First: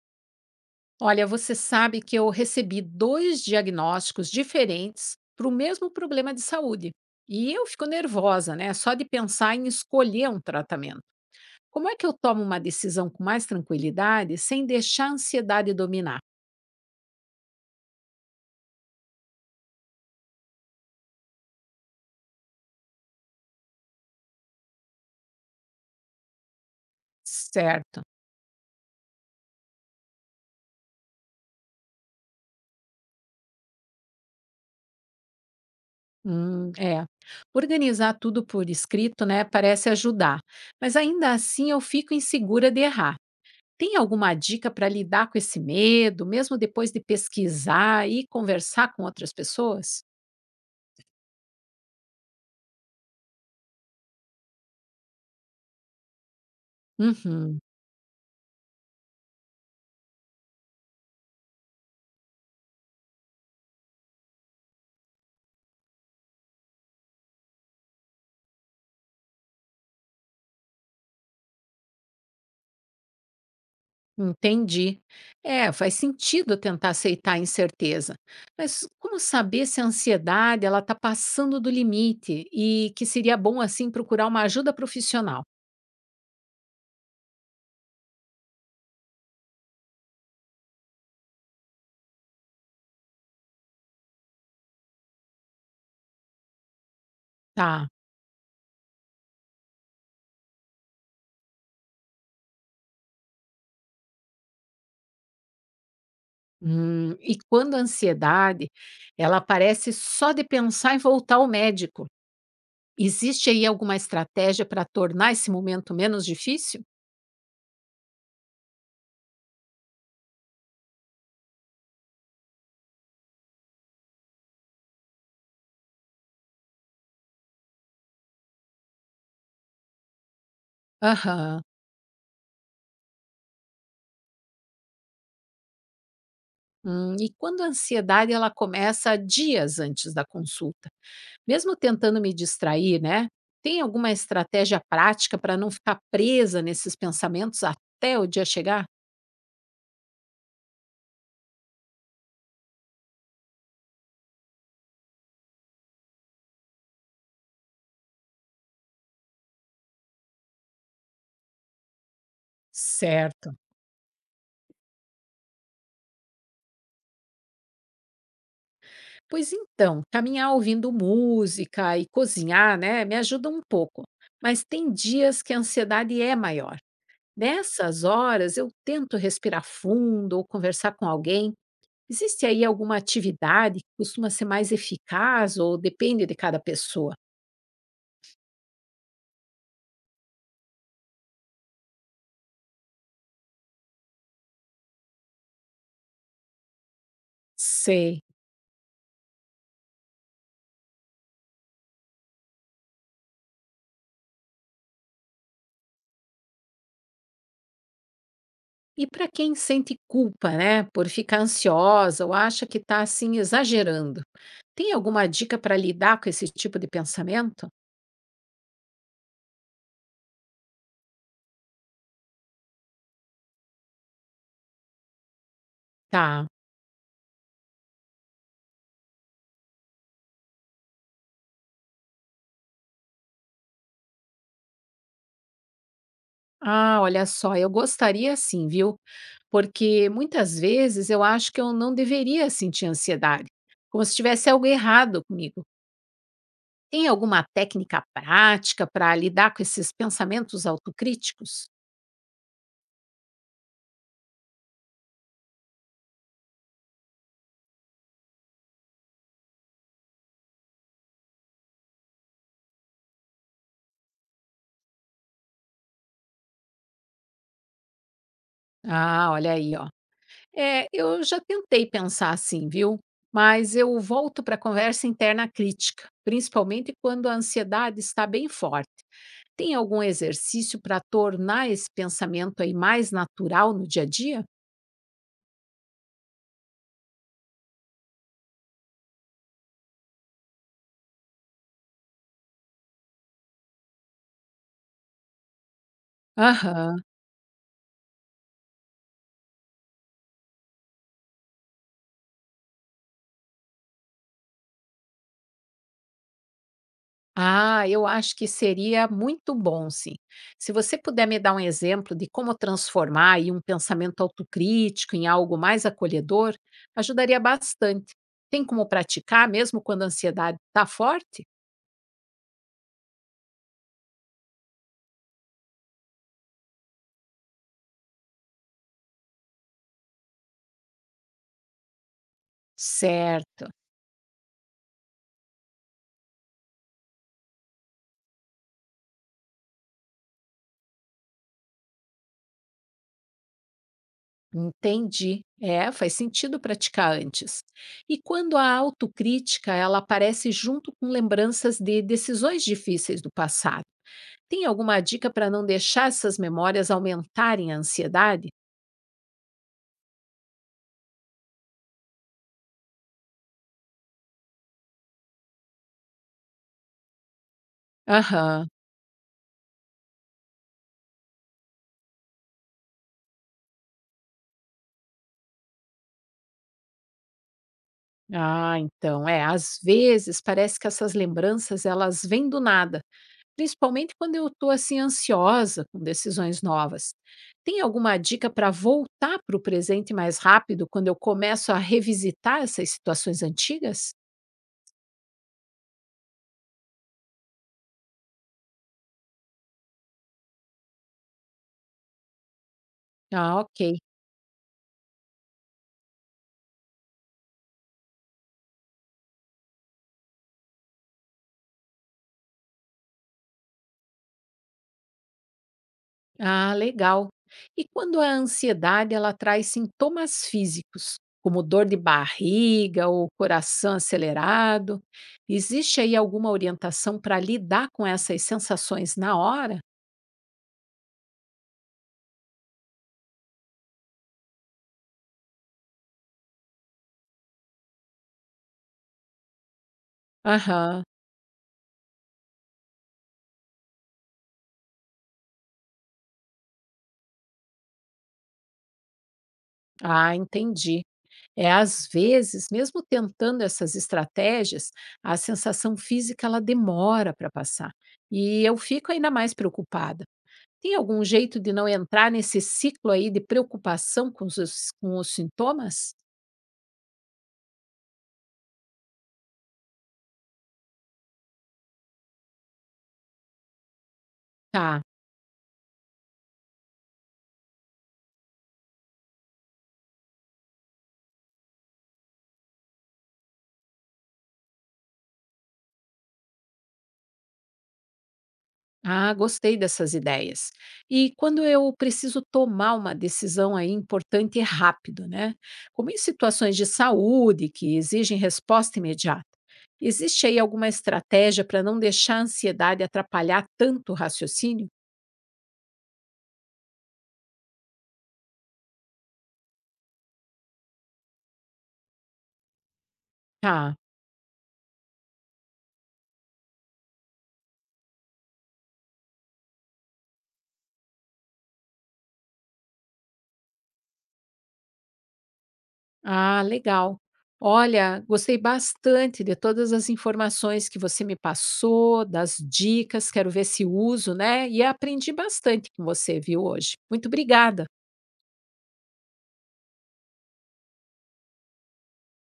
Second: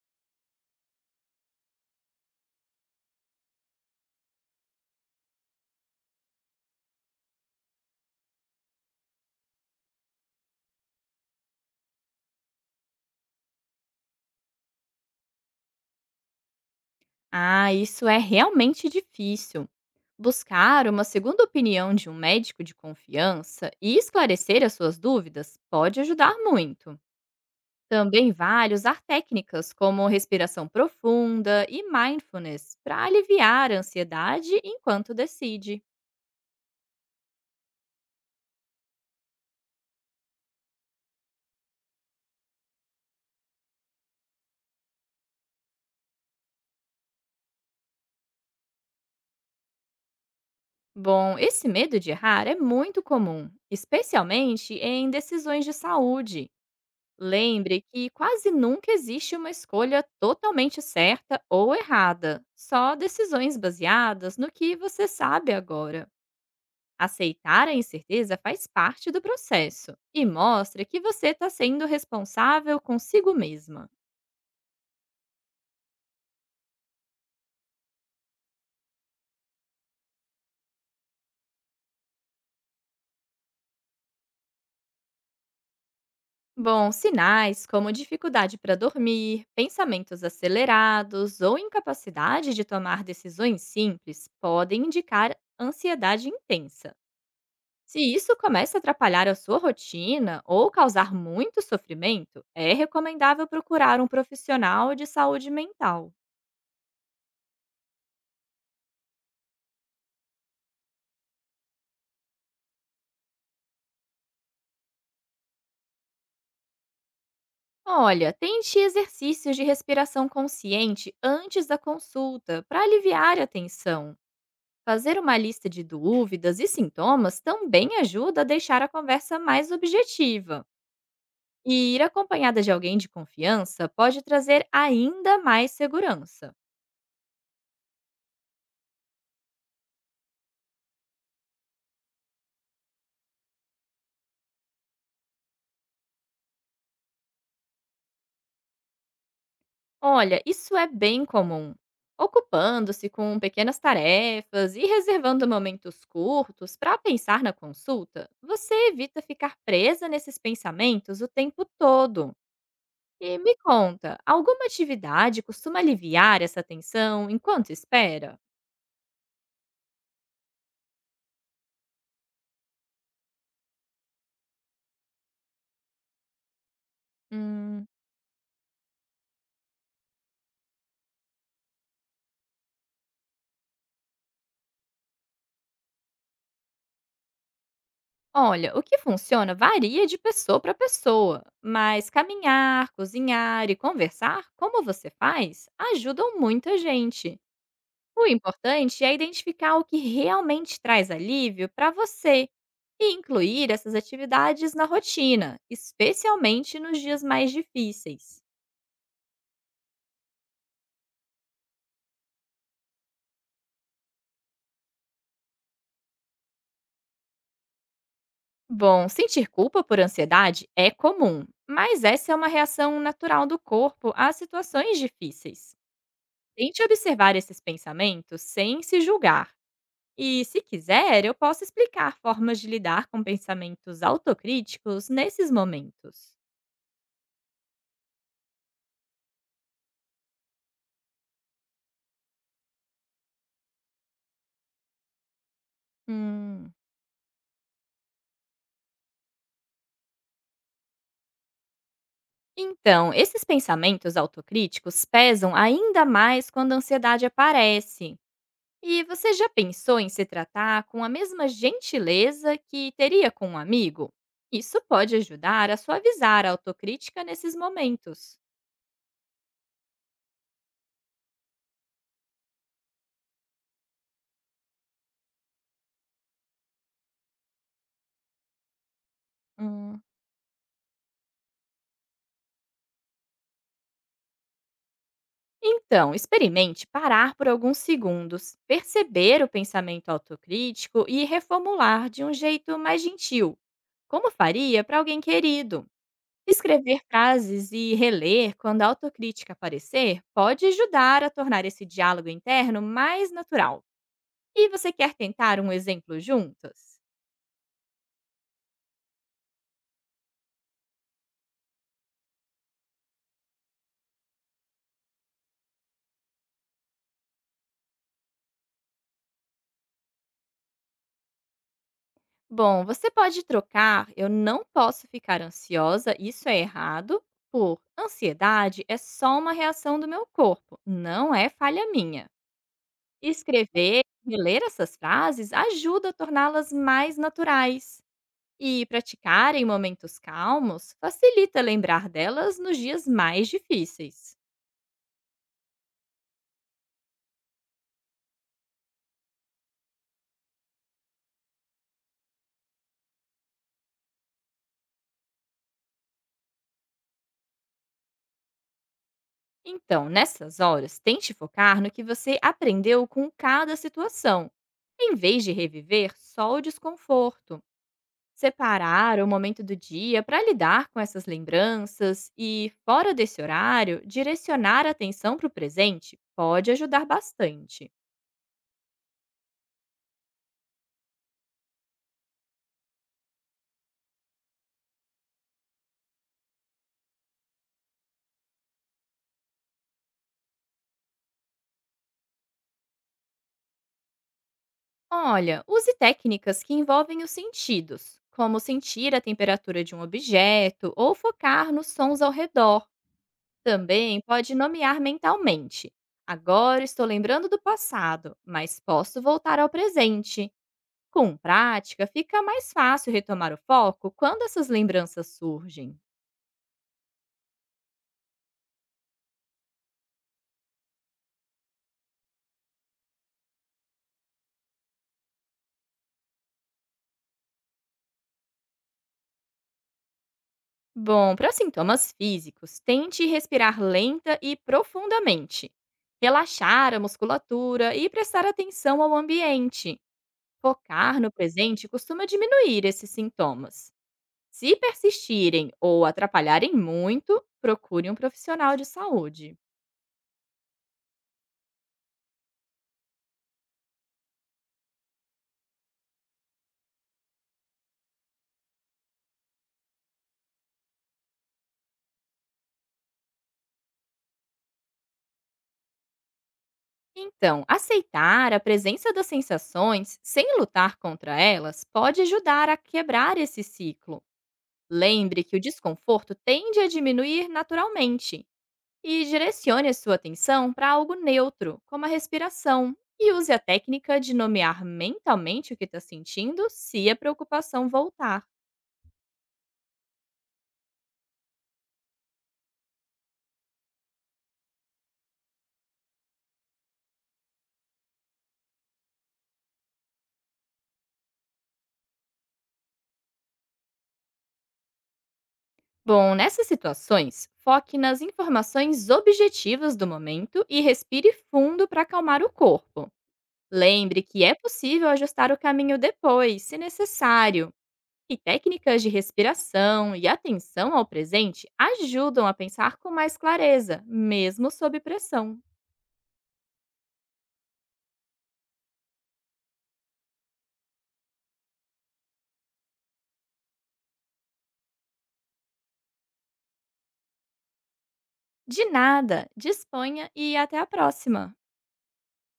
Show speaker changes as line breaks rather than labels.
Olha, você sabe que eu recebi dois diagnósticos diferentes para o mesmo problema de saúde. E eu fico nervosa, né? Só de pensar em escolher um tratamento. Como é que eu tomo uma decisão com mais tranquilidade sem deixar a ansiedade dominar?
Ah, isso é realmente difícil. Buscar uma segunda opinião de um médico de confiança e esclarecer as suas dúvidas pode ajudar muito.
Certo.
Também vale usar técnicas como respiração profunda e mindfulness para aliviar a ansiedade enquanto decide.
É. Organizar tudo por escrito, né? Parece ajudar. Mas ainda assim eu fico insegura de errar. Tem alguma dica para lidar com esse medo, mesmo depois de pesquisar e conversar com outras pessoas?
Bom, esse medo de errar é muito comum, especialmente em decisões de saúde.
Uhum,
Lembre que quase nunca existe uma escolha totalmente certa ou errada, só decisões baseadas no que você sabe agora. Aceitar a incerteza faz parte do processo e mostra que você está sendo responsável consigo mesma.
entendi. É, faz sentido tentar aceitar a incerteza. Mas como saber se a ansiedade ela está passando do limite e que seria bom assim procurar uma ajuda profissional?
Bom, sinais como dificuldade para dormir, pensamentos acelerados ou incapacidade de tomar decisões simples podem indicar ansiedade intensa.
Tá.
Se isso começa a atrapalhar a sua rotina ou causar muito sofrimento, é recomendável procurar um profissional de saúde mental.
E quando a ansiedade ela aparece só de pensar em voltar ao médico, existe aí alguma estratégia para tornar esse momento menos difícil?
Olha, tente exercícios de respiração consciente antes da consulta para aliviar a tensão. Fazer uma lista de dúvidas e sintomas também ajuda a deixar a conversa mais objetiva.
Aham.
E ir acompanhada de alguém de confiança pode trazer ainda mais segurança.
E quando a ansiedade ela começa dias antes da consulta? Mesmo tentando me distrair, né? Tem alguma estratégia prática para não ficar presa nesses pensamentos até o dia chegar?
Olha, isso é bem comum. Ocupando-se com pequenas tarefas e reservando momentos curtos para pensar na consulta, você evita ficar presa nesses pensamentos o tempo todo. E
Certo.
me conta, alguma atividade costuma aliviar essa tensão enquanto espera?
Pois então, caminhar ouvindo música e cozinhar, né, me ajuda um pouco. Mas tem dias que a ansiedade é maior.
Hum,
Nessas horas, eu tento respirar fundo ou conversar com alguém. Existe aí alguma atividade que costuma ser mais eficaz ou depende de cada pessoa?
olha, o que funciona varia de pessoa para pessoa, mas caminhar, cozinhar e conversar, como você faz, ajudam muita gente.
Sei.
O importante é identificar o que realmente traz alívio para você e incluir essas atividades na rotina, especialmente nos dias mais difíceis.
E para quem sente culpa, né, por ficar ansiosa ou acha que está assim exagerando, tem alguma dica para lidar com esse tipo de pensamento?
Bom, sentir culpa por ansiedade é comum, mas essa é uma reação natural do corpo a situações difíceis.
Tá.
Tente observar esses pensamentos sem se julgar. E, se quiser, eu posso explicar formas de lidar com pensamentos autocríticos nesses momentos.
Ah, olha só, eu gostaria sim, viu? Porque muitas vezes eu acho que eu não deveria sentir ansiedade, como se tivesse algo errado comigo.
Hum.
Tem alguma técnica prática para lidar com esses pensamentos autocríticos?
Então, esses pensamentos autocríticos pesam ainda mais quando a ansiedade aparece. E você já pensou em se tratar com a mesma gentileza que teria com um amigo? Isso pode ajudar a suavizar a autocrítica nesses momentos.
Ah, olha aí, ó. É, eu já tentei pensar assim, viu? Mas eu volto para a conversa interna crítica, principalmente quando a ansiedade está bem forte. Tem
Hum,
algum exercício para tornar esse pensamento aí mais natural no dia a dia?
Então, experimente parar por alguns segundos, perceber o pensamento autocrítico e reformular de um jeito mais gentil, como faria para alguém querido.
Aham.
Escrever frases e reler quando a autocrítica aparecer pode ajudar a tornar esse diálogo interno mais natural. E você quer tentar um exemplo juntos?
Ah, eu acho que seria muito bom, sim. Se você puder me dar um exemplo de como transformar aí um pensamento autocrítico em algo mais acolhedor, ajudaria bastante. Tem como praticar mesmo quando a ansiedade está forte?
Bom, você pode trocar "eu não posso ficar ansiosa, isso é errado" por "ansiedade é só uma reação do meu corpo, não é falha minha".
Certo,
Escrever e ler essas frases ajuda a torná-las mais naturais. E praticar em momentos calmos facilita lembrar delas nos dias mais difíceis.
entendi. É, faz sentido praticar antes. E quando a autocrítica, ela aparece junto com lembranças de decisões difíceis do passado. Tem alguma dica para não deixar essas memórias aumentarem a ansiedade?
Então, nessas horas, tente focar no que você aprendeu com cada situação, em vez de reviver só o desconforto.
Aham.
Separar o momento do dia para lidar com essas lembranças e, fora desse horário, direcionar a atenção para o presente pode ajudar bastante.
Ah, então, é, às vezes parece que essas lembranças, elas vêm do nada, principalmente quando eu estou assim ansiosa com decisões novas. Tem alguma dica para voltar para o presente mais rápido quando eu começo a revisitar essas situações antigas?
Olha, use técnicas que envolvem os sentidos, como sentir a temperatura de um objeto ou focar nos sons ao redor.
Ah, ok.
Também pode nomear mentalmente: "Agora estou lembrando do passado, mas posso voltar ao presente." Com prática, fica mais fácil retomar o foco quando essas lembranças surgem.
Ah, legal. E quando a ansiedade ela traz sintomas físicos, como dor de barriga ou coração acelerado, existe aí alguma orientação para lidar com essas sensações na hora?
Bom, para sintomas físicos, tente respirar lenta e profundamente, relaxar a musculatura e prestar atenção ao ambiente.
Aham.
Focar no presente costuma diminuir esses sintomas. Se persistirem ou atrapalharem muito, procure um profissional de saúde.
Ah, entendi. É, às vezes, mesmo tentando essas estratégias, a sensação física ela demora para passar. E eu fico ainda mais preocupada. Tem algum jeito de não entrar nesse ciclo aí de preocupação com os sintomas?
Então, aceitar a presença das sensações sem lutar contra elas pode ajudar a quebrar esse ciclo.
Tá.
Lembre que o desconforto tende a diminuir naturalmente e direcione a sua atenção para algo neutro, como a respiração, e use a técnica de nomear mentalmente o que está sentindo se a preocupação voltar.
Ah, gostei dessas ideias. E quando eu preciso tomar uma decisão aí importante e rápido, né? Como em situações de saúde que exigem resposta imediata, existe aí alguma estratégia para não deixar a ansiedade atrapalhar tanto o raciocínio?
Bom, nessas situações, foque nas informações objetivas do momento e respire fundo para acalmar o corpo.
Tá.
Lembre que é possível ajustar o caminho depois, se necessário. E técnicas de respiração e atenção ao presente ajudam a pensar com mais clareza, mesmo sob pressão.
Ah, legal. Olha, gostei bastante de todas as informações que você me passou, das dicas, quero ver se uso, né? E aprendi bastante com você, viu, hoje. Muito obrigada.
De nada, disponha e até a próxima!